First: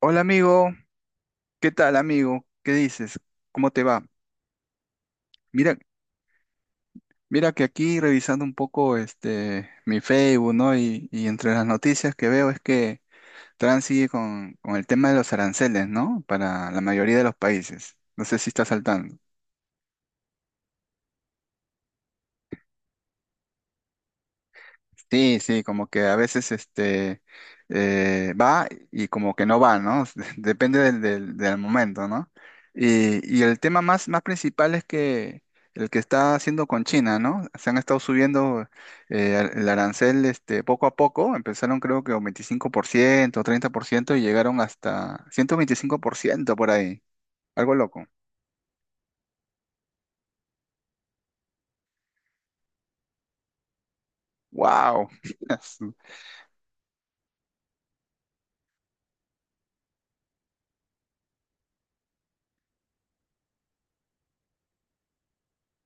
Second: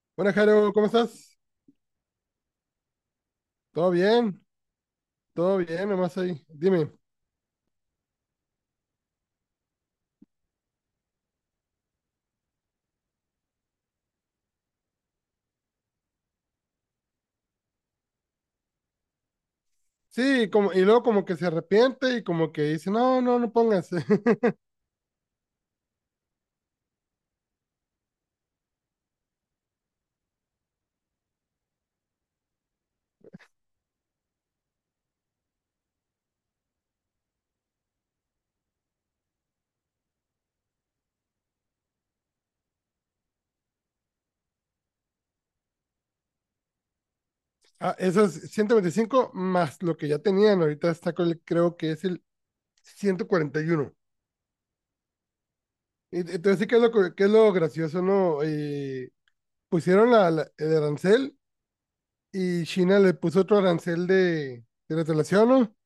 Hola Buenas, amigo, Jaro, ¿cómo estás? ¿qué tal amigo? ¿Qué dices? ¿Cómo te ¿Todo va? bien? ¿Todo Mira, bien? Nomás ahí. Dime. mira que aquí revisando un poco este mi Facebook, ¿no? Y entre las noticias que veo es que Trump sigue con el tema de los aranceles, ¿no? Para la mayoría de los países. No sé si estás saltando. Sí, como, y luego como que se arrepiente y como que dice, no, no, no pongas. Sí, sí, como que a veces este va y como que no va, ¿no? Depende del momento, ¿no? Y el tema más principal es que el que está haciendo con China, ¿no? Se han estado subiendo el arancel este, poco a poco, empezaron creo que un 25% 30% y llegaron hasta 125% por ciento por ahí, algo Ah, loco. esos 125 más lo que ya tenían, ahorita está con creo que es el 141. ¡Wow! Entonces sí que es lo que es lo gracioso, ¿no? Pusieron el arancel y China le puso otro arancel de retaliación, ¿no?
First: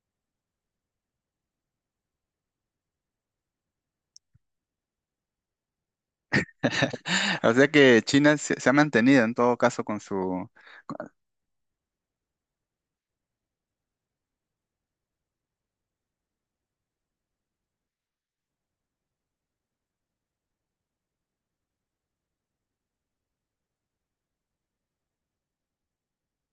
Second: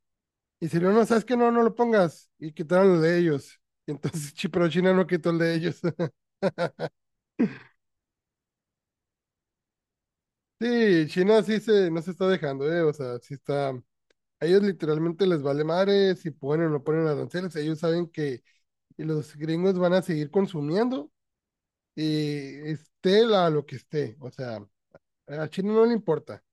Y si no, no, sabes que no, no lo pongas. Y quitaron el de ellos. Y entonces, sí, pero China no quitó el de ellos. O sea que China se ha mantenido en todo caso con su... Sí, China sí se, no se está dejando, ¿eh? O sea, sí está. A ellos literalmente les vale madre si ponen o no ponen aranceles. Ellos saben que los gringos van a seguir consumiendo y esté la, lo que esté. O sea, a China no le importa.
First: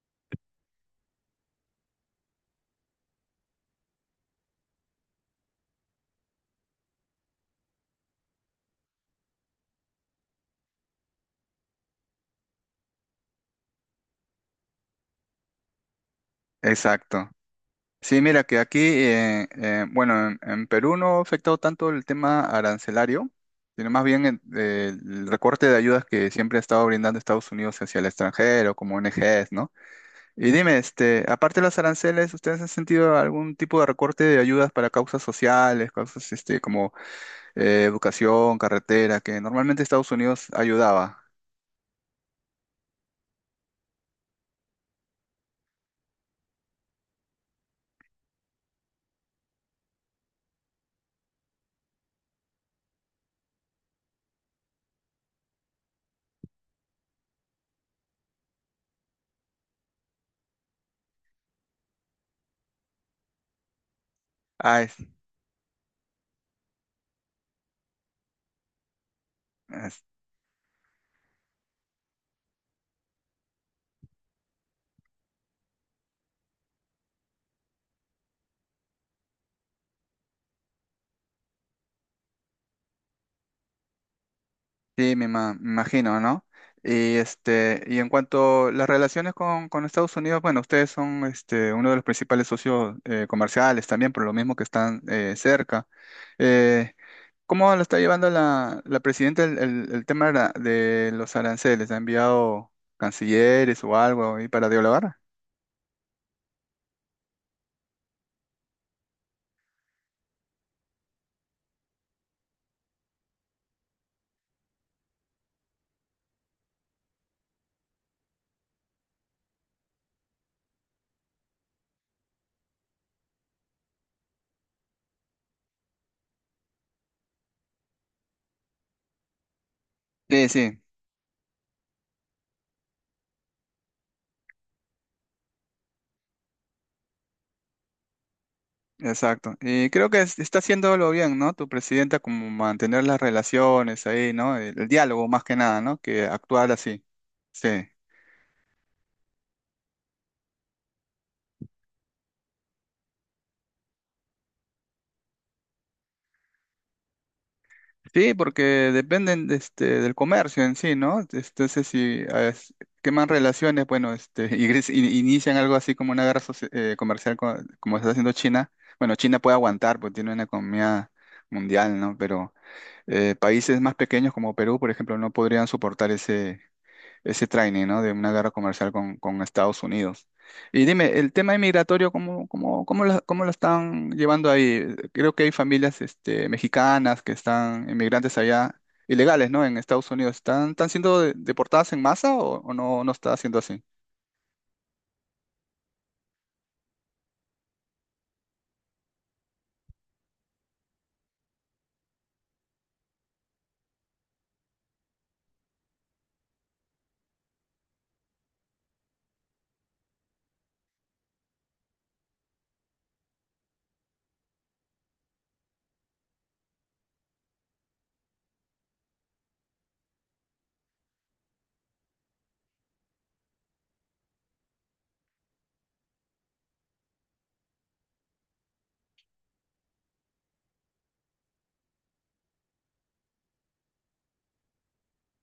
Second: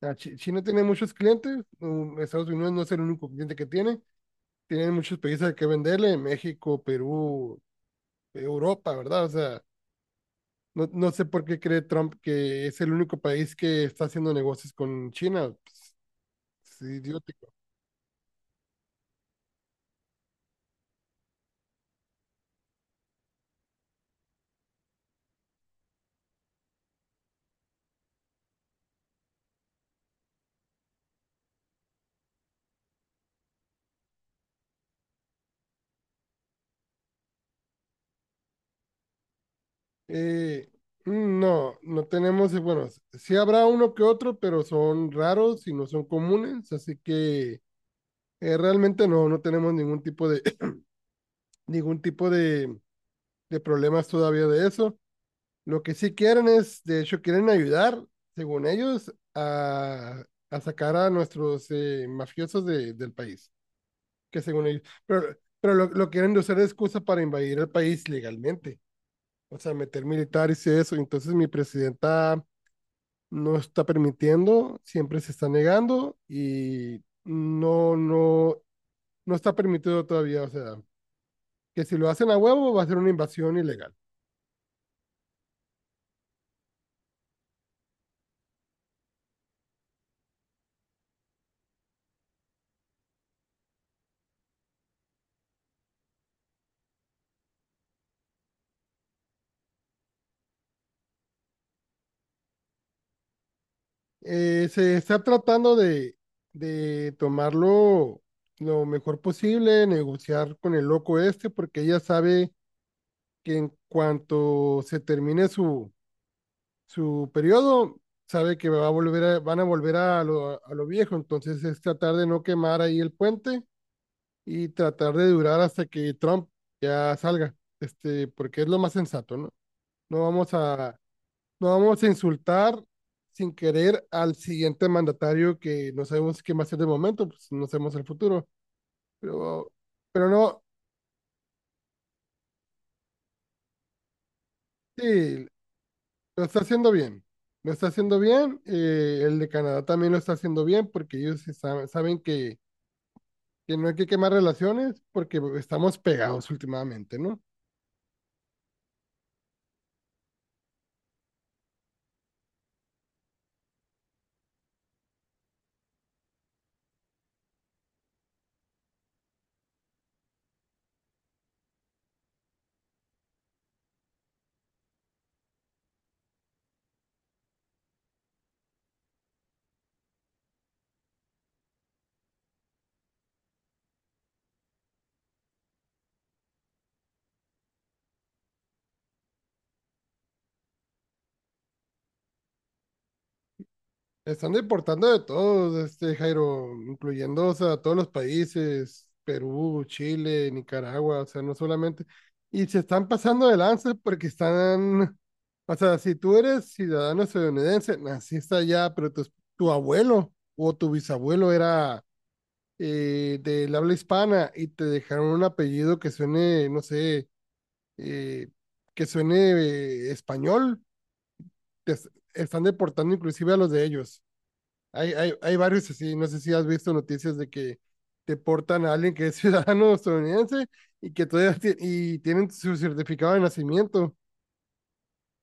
China tiene muchos clientes. Estados Unidos no es el único cliente que tiene. Tienen muchos países que venderle: México, Perú, Europa, ¿verdad? O sea, no, no sé por qué cree Trump que es el único país que está haciendo negocios con China. Pues, sí. Exacto. Sí, mira que aquí, bueno, en Perú no ha afectado tanto el tema arancelario, sino más bien el recorte de ayudas que siempre ha estado brindando Estados Unidos hacia el extranjero, como ONGs, ¿no? Y dime, este, aparte de los aranceles, ¿ustedes han sentido algún tipo de recorte de ayudas para causas sociales, causas, este, como educación, carretera, que normalmente Estados Unidos Eh, ayudaba? No, no tenemos, bueno, sí habrá uno que otro, pero son raros y no son comunes, así que realmente no, no tenemos ningún tipo de, ningún tipo de problemas todavía de eso. Lo que sí quieren es, de hecho, quieren ayudar, según ellos, a sacar a nuestros mafiosos del país, que según ellos, Ah, pero lo quieren usar de excusa para invadir el país legalmente, o sea, es- meter militares y eso. Entonces mi presidenta no está permitiendo, siempre se está negando y no, no, no está permitido todavía. O sea, que si lo hacen a huevo va a ser una invasión ilegal. Sí, me imagino, ¿no? Y en cuanto a las relaciones con Estados Unidos, bueno, ustedes son este, uno de los principales socios comerciales también, por lo mismo que están cerca. Eh, ¿Cómo lo está llevando la presidenta el tema de de los aranceles? ¿Ha enviado cancilleres o algo ahí para Se dialogar? está tratando de tomarlo lo mejor posible, negociar con el loco este, porque ella sabe que en cuanto se termine su periodo, sabe que va a volver a- van a volver a a lo viejo, entonces es tratar de no quemar ahí el puente y tratar de durar hasta que Trump ya salga, este, porque es lo más sensato, ¿no? No Sí, vamos sí, a, no vamos a insultar sin querer al siguiente mandatario que no sabemos qué va a ser de momento, pues no sabemos el futuro, exacto. pero, Y creo que pero está no, haciéndolo bien, ¿no? Tu presidenta, como mantener las relaciones ahí, ¿no? El diálogo más sí, que nada, ¿no? Que lo está actuar haciendo así. bien, Sí. lo está haciendo bien, el de Canadá también lo está haciendo bien porque ellos sí saben, saben que no hay que quemar relaciones porque estamos pegados últimamente, ¿no? Sí, porque dependen de este, del comercio en sí, ¿no? Entonces, si queman relaciones, bueno, este, inician algo así como una guerra comercial como está haciendo China, bueno, China puede aguantar porque tiene una economía mundial, ¿no? Pero países más pequeños como Perú, por ejemplo, no podrían soportar ese training, ¿no? De una guerra comercial con Estados Unidos. Y dime, el tema inmigratorio, ¿cómo la están llevando ahí? Creo que hay familias, este, mexicanas que están inmigrantes allá, ilegales, ¿no? En Estados Unidos. ¿Están siendo deportadas en masa o no, no está siendo así? Están deportando de todos, este Jairo, incluyendo, o sea, todos los países, Perú, Chile, Nicaragua, o sea, no solamente. Y se están pasando de lanza porque están, o sea, si tú eres ciudadano estadounidense, naciste allá, pero tu abuelo o tu bisabuelo era del habla hispana y te dejaron un apellido que suene, no sé, eh, que suene español, te es- están deportando inclusive a los de ellos. Hay varios así, no sé si has visto noticias de que deportan a alguien que es ciudadano estadounidense y que todavía tienen su certificado de nacimiento,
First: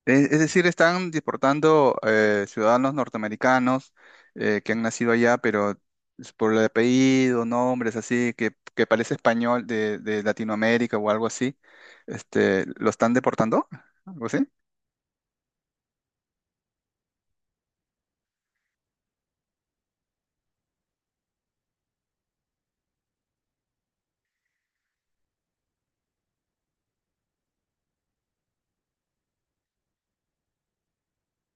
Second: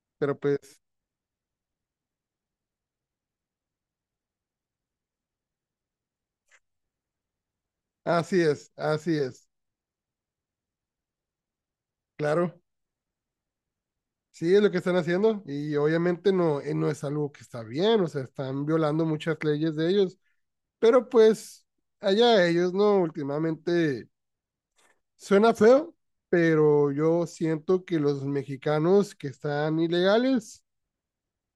Pero Es decir, pues están deportando ciudadanos norteamericanos que han nacido allá, pero es por el apellido, nombres así, que parece así es, español de Latinoamérica o algo así, claro, este, ¿lo están deportando? ¿Algo así? sí es lo que están haciendo y obviamente no, no es algo que está bien, o sea, están violando muchas leyes de ellos, pero pues allá ellos, ¿no? Últimamente suena feo, pero yo siento que los mexicanos que están ilegales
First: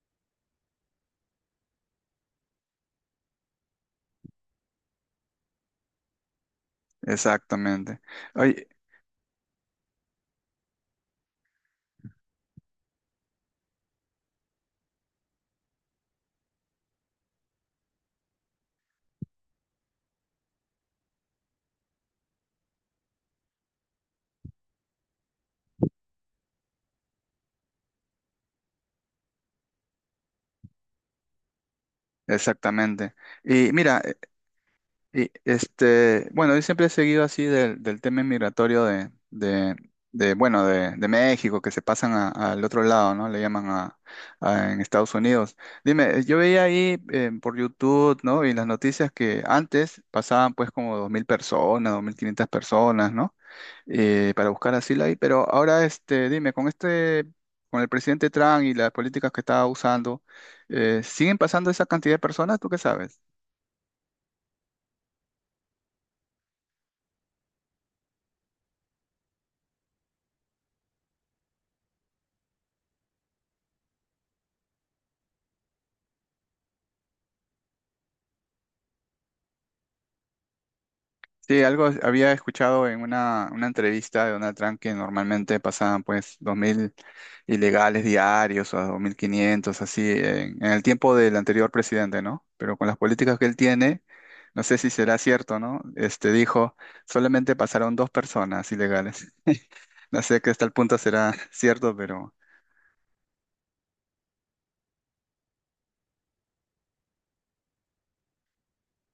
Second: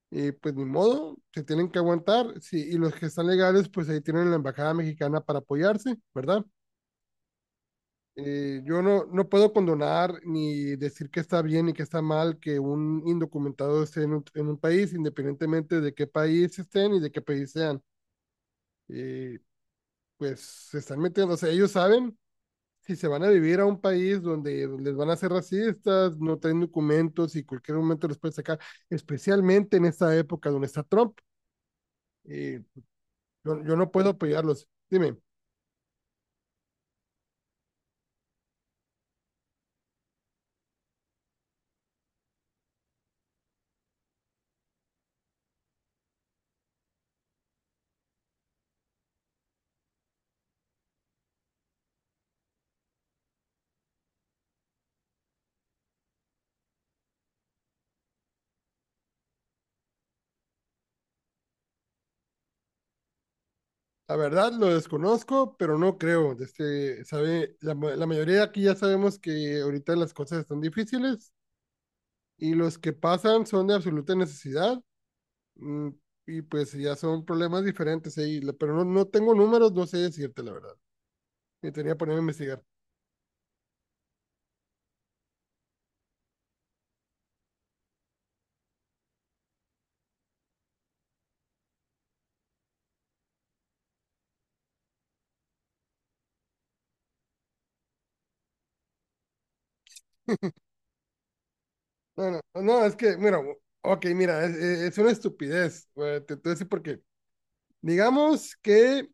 y pues ni modo, se tienen que aguantar, sí, y los que están legales, pues ahí tienen la embajada mexicana para apoyarse, ¿verdad? Exactamente. Oye, Yo no, no puedo condonar ni decir que está bien y que está mal que un indocumentado esté en un país, independientemente de qué país estén y de qué país sean. Eh, pues se están metiendo, o sea, ellos saben si se van a vivir a un país donde les van a hacer racistas, no traen documentos y cualquier momento los pueden sacar, especialmente en esta época donde está Trump. Eh, exactamente. Yo, Y yo no mira, puedo apoyarlos. Dime, y este, bueno, yo siempre he seguido así del tema inmigratorio bueno, de México, que se pasan al otro lado, ¿no? Le llaman en Estados Unidos. Dime, yo veía ahí por YouTube, ¿no? Y las noticias que antes pasaban pues como 2.000 personas, 2.500 personas, ¿no? Para buscar asilo ahí. Pero ahora, este, dime, con este, con el presidente Trump y las políticas que estaba usando, ¿siguen pasando esa cantidad de personas? ¿Tú qué sabes? la verdad lo desconozco, pero no creo. Este, sabe, la mayoría de aquí ya sabemos que ahorita las cosas están difíciles y los que pasan son de absoluta necesidad mm, y pues ya son problemas diferentes ahí, pero no, no tengo números, no sé decirte la verdad. Sí, Me algo tenía que ponerme a había investigar. escuchado en una entrevista de Donald Trump que normalmente pasaban pues 2.000 ilegales diarios o 2.500, así, en el tiempo del anterior presidente, ¿no? Pero con las políticas que él tiene, no sé si será cierto, ¿no? Este dijo, solamente pasaron dos personas ilegales. No sé que hasta el punto será cierto, No, pero no, no, es que, mira, ok, mira, es una estupidez. Güey, te voy a decir por qué. Digamos que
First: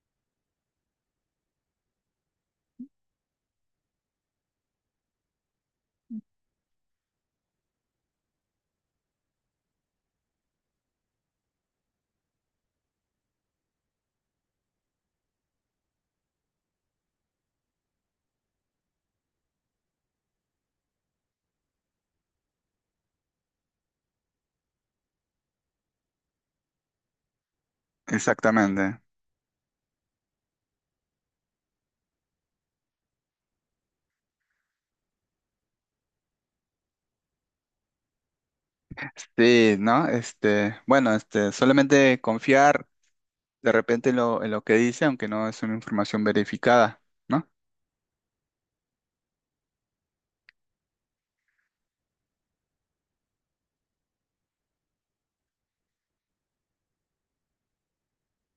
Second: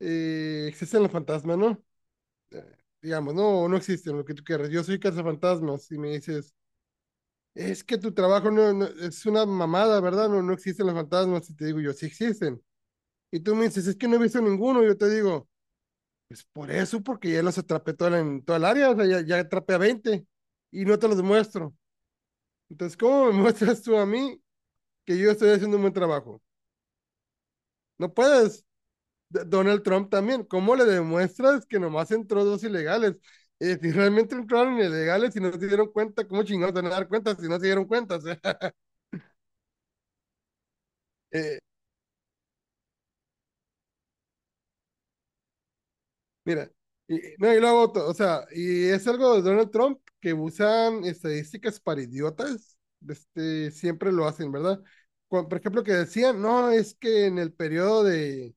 existen los fantasmas, ¿no? eh, digamos, no, no existen, lo que tú quieras. Yo soy cazafantasmas y me dices, es que tu trabajo es una mamada, ¿verdad? No, no existen los fantasmas. Y te digo yo, sí existen. Y tú me dices, es que no he visto ninguno. Y yo te digo, pues por eso, porque ya los atrapé en toda el área, o sea, ya atrapé a 20 y no te los muestro. Entonces, ¿cómo me muestras tú a mí que yo estoy haciendo un buen trabajo? No puedes, exactamente. Donald Trump también. ¿Cómo le demuestras que nomás entró dos ilegales? Si realmente entraron ilegales y no se dieron cuenta, ¿cómo chingados van a dar cuenta si no se dieron cuenta? O sea, Sí, ¿no? Este, bueno, este, eh, solamente confiar de repente en lo que dice, aunque no es una información mira, verificada. y, ¿No? no, y lo hago o sea, y es algo de Donald Trump que usan estadísticas para idiotas, este, siempre lo hacen, ¿verdad? Cuando, por ejemplo, que decían, no, es que en el periodo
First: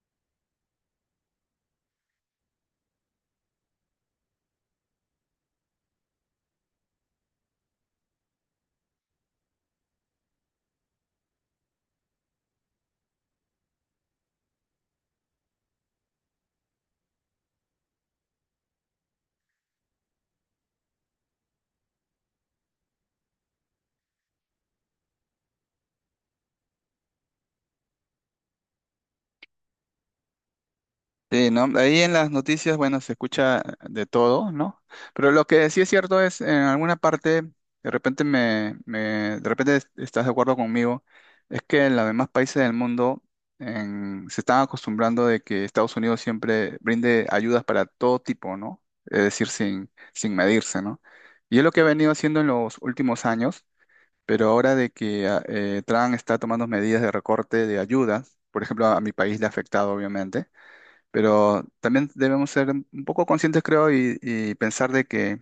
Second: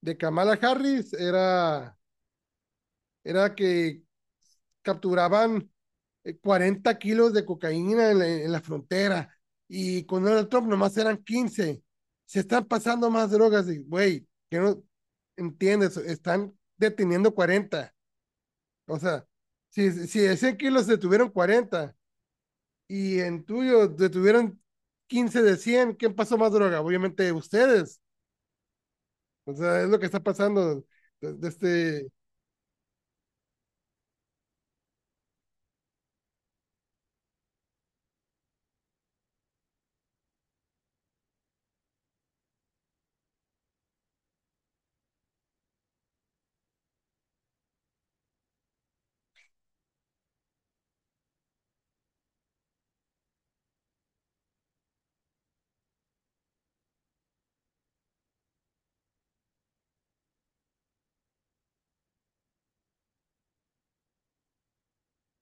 de Kamala Harris era que capturaban 40 kilos de cocaína en en la frontera y con Donald Trump nomás eran 15. Se están pasando más drogas, güey, que no entiendes, están deteniendo 40. O sea, si, si de 100 kilos detuvieron 40 y en tuyo detuvieron 15 de 100, ¿quién pasó más droga? Obviamente ustedes. O sea, es lo que está pasando. De, de Sí, ¿no? Ahí este, en las noticias, bueno, se escucha de todo, ¿no? Pero lo que sí es cierto es, en alguna parte, de repente me, me- de repente estás de acuerdo conmigo, es que en los demás países del mundo se están acostumbrando de que Estados Unidos siempre brinde ayudas para todo tipo, ¿no? Es decir, sin medirse, ¿no? Y es lo que ha venido haciendo en los últimos años, pero ahora de que Trump está tomando medidas de recorte de ayudas, por ejemplo, a mi país le ha afectado, obviamente, pero también debemos ser un poco conscientes, creo, y pensar de que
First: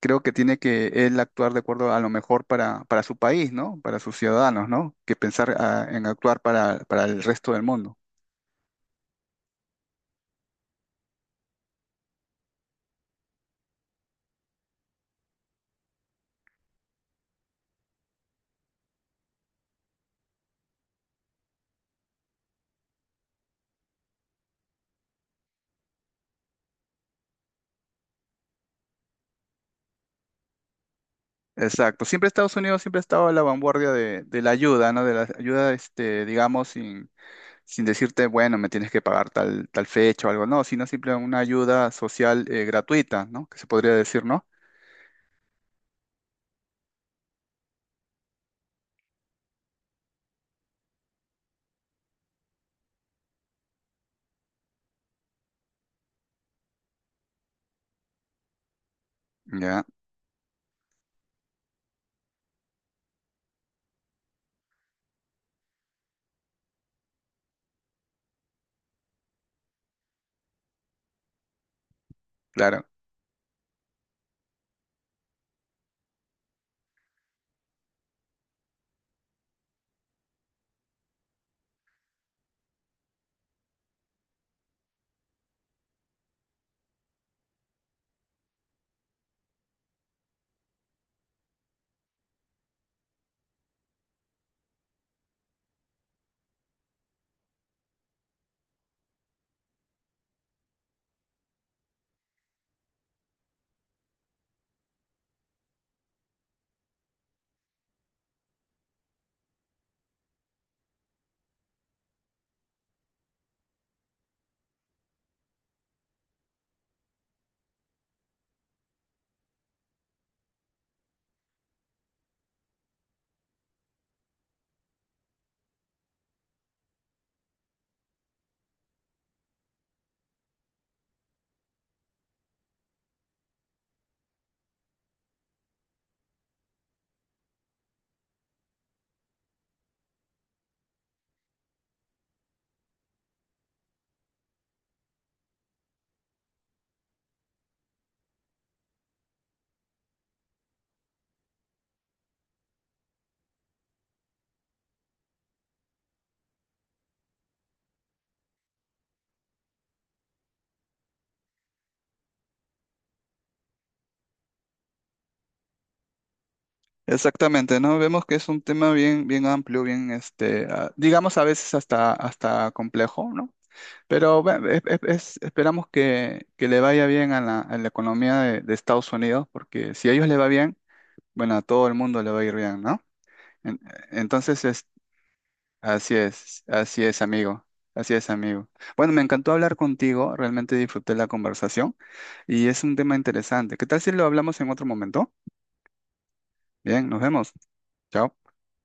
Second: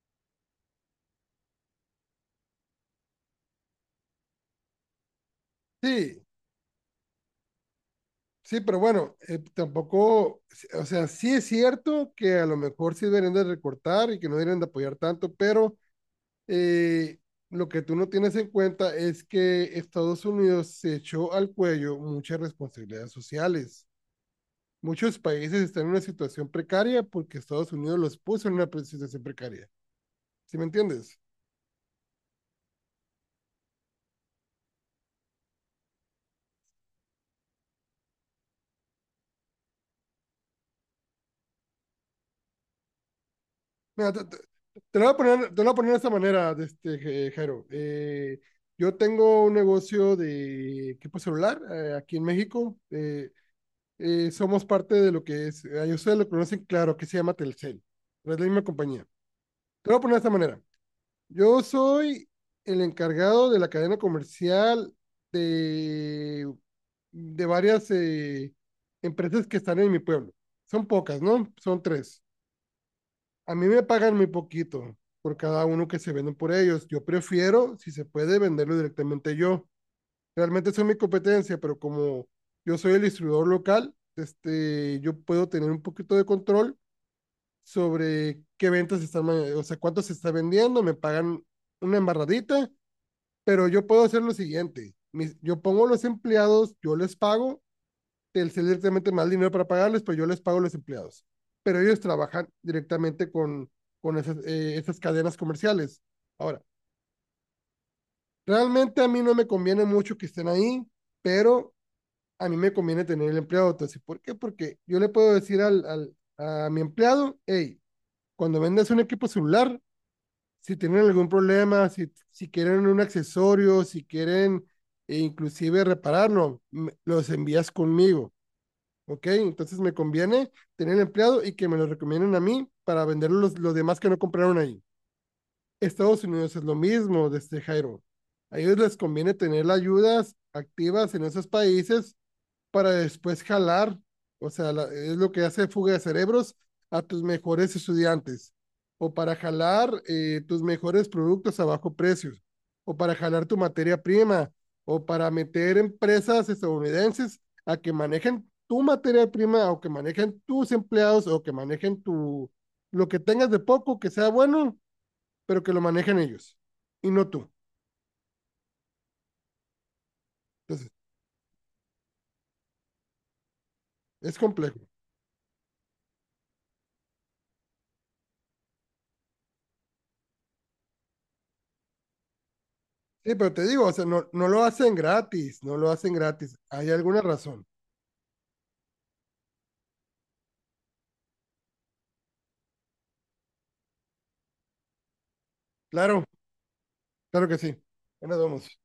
creo que tiene que él actuar de acuerdo a lo mejor para su país, ¿no? Para sus ciudadanos, ¿no? Que pensar en sí. actuar para el resto del mundo. Sí, pero bueno, tampoco, o sea, sí es cierto que a lo mejor sí deberían de recortar y que no deberían de apoyar tanto, pero eh, lo que tú no tienes en cuenta es que Estados Unidos se echó al cuello muchas responsabilidades sociales. Muchos países están en una situación precaria porque Estados Unidos los puso en una situación precaria. ¿Sí me entiendes? Exacto. Siempre Estados Unidos siempre ha estado a la vanguardia de la ayuda, ¿no? De la ayuda, este, digamos, sin decirte, bueno, me tienes que pagar tal, tal fecha o algo, no, sino siempre una ayuda social gratuita, ¿no? Que se podría Mira, decir, ¿no? te lo voy a poner, te lo voy a poner de esta manera, de este, Jairo. Yo tengo un negocio de equipo celular aquí en México. Somos parte de lo que es, ustedes lo conocen claro, que se llama Telcel, pero es la misma compañía. Ya, Te lo voy a poner de esta manera. Yo soy el encargado de la cadena comercial de, de varias empresas que están en mi pueblo. Son pocas, ¿no? Son tres. claro. A mí me pagan muy poquito por cada uno que se venden por ellos. Yo prefiero, si se puede, venderlo directamente yo. Realmente son mi competencia, pero como yo soy el distribuidor local, este, yo puedo tener un poquito de control sobre qué ventas están, o sea, cuánto se está vendiendo, me pagan una embarradita, pero yo puedo hacer lo siguiente. Yo pongo los empleados, yo les pago Telcel directamente más dinero para pagarles, pero yo les pago a los empleados. Pero ellos trabajan directamente con esas, esas cadenas comerciales. Ahora, realmente a mí no me conviene mucho que estén ahí, pero a mí me conviene tener el empleado. Entonces, ¿por qué? Porque yo le puedo decir al, al a mi empleado, hey, cuando vendas un equipo celular, si tienen algún problema, si, si quieren un accesorio, si quieren e inclusive repararlo, los envías conmigo. Ok, entonces me conviene tener empleado y que me lo recomienden a mí para vender los demás que no compraron ahí. Estados Unidos es lo mismo, desde Jairo. A ellos les conviene tener las ayudas activas en esos países para después jalar, o sea, es lo que hace fuga de cerebros a tus mejores estudiantes, o para jalar tus mejores productos a bajo precio, o para jalar tu materia prima, o para meter empresas estadounidenses a que manejen tu materia prima, o que manejen tus empleados, o que manejen tu, lo que tengas de poco, que sea bueno, pero que lo manejen ellos y no tú. Exactamente, ¿no? Vemos que es un tema bien, bien amplio, bien, este, ah, Entonces, digamos a veces hasta, hasta complejo, ¿no? es Pero bueno, complejo. Esperamos que le vaya bien a la economía de Estados Unidos, porque si a ellos le va bien, bueno, a todo el mundo le va a ir bien, ¿no? Sí, pero te En- digo, o sea, no, no lo entonces, es, hacen gratis, no lo hacen así gratis. es, Hay así es, alguna razón. amigo, así es, amigo. Bueno, me encantó hablar contigo, realmente disfruté la conversación y es un tema interesante. ¿Qué tal si lo hablamos en otro momento? Claro, Bien, nos claro vemos. que sí. Ya Chao. nos vemos.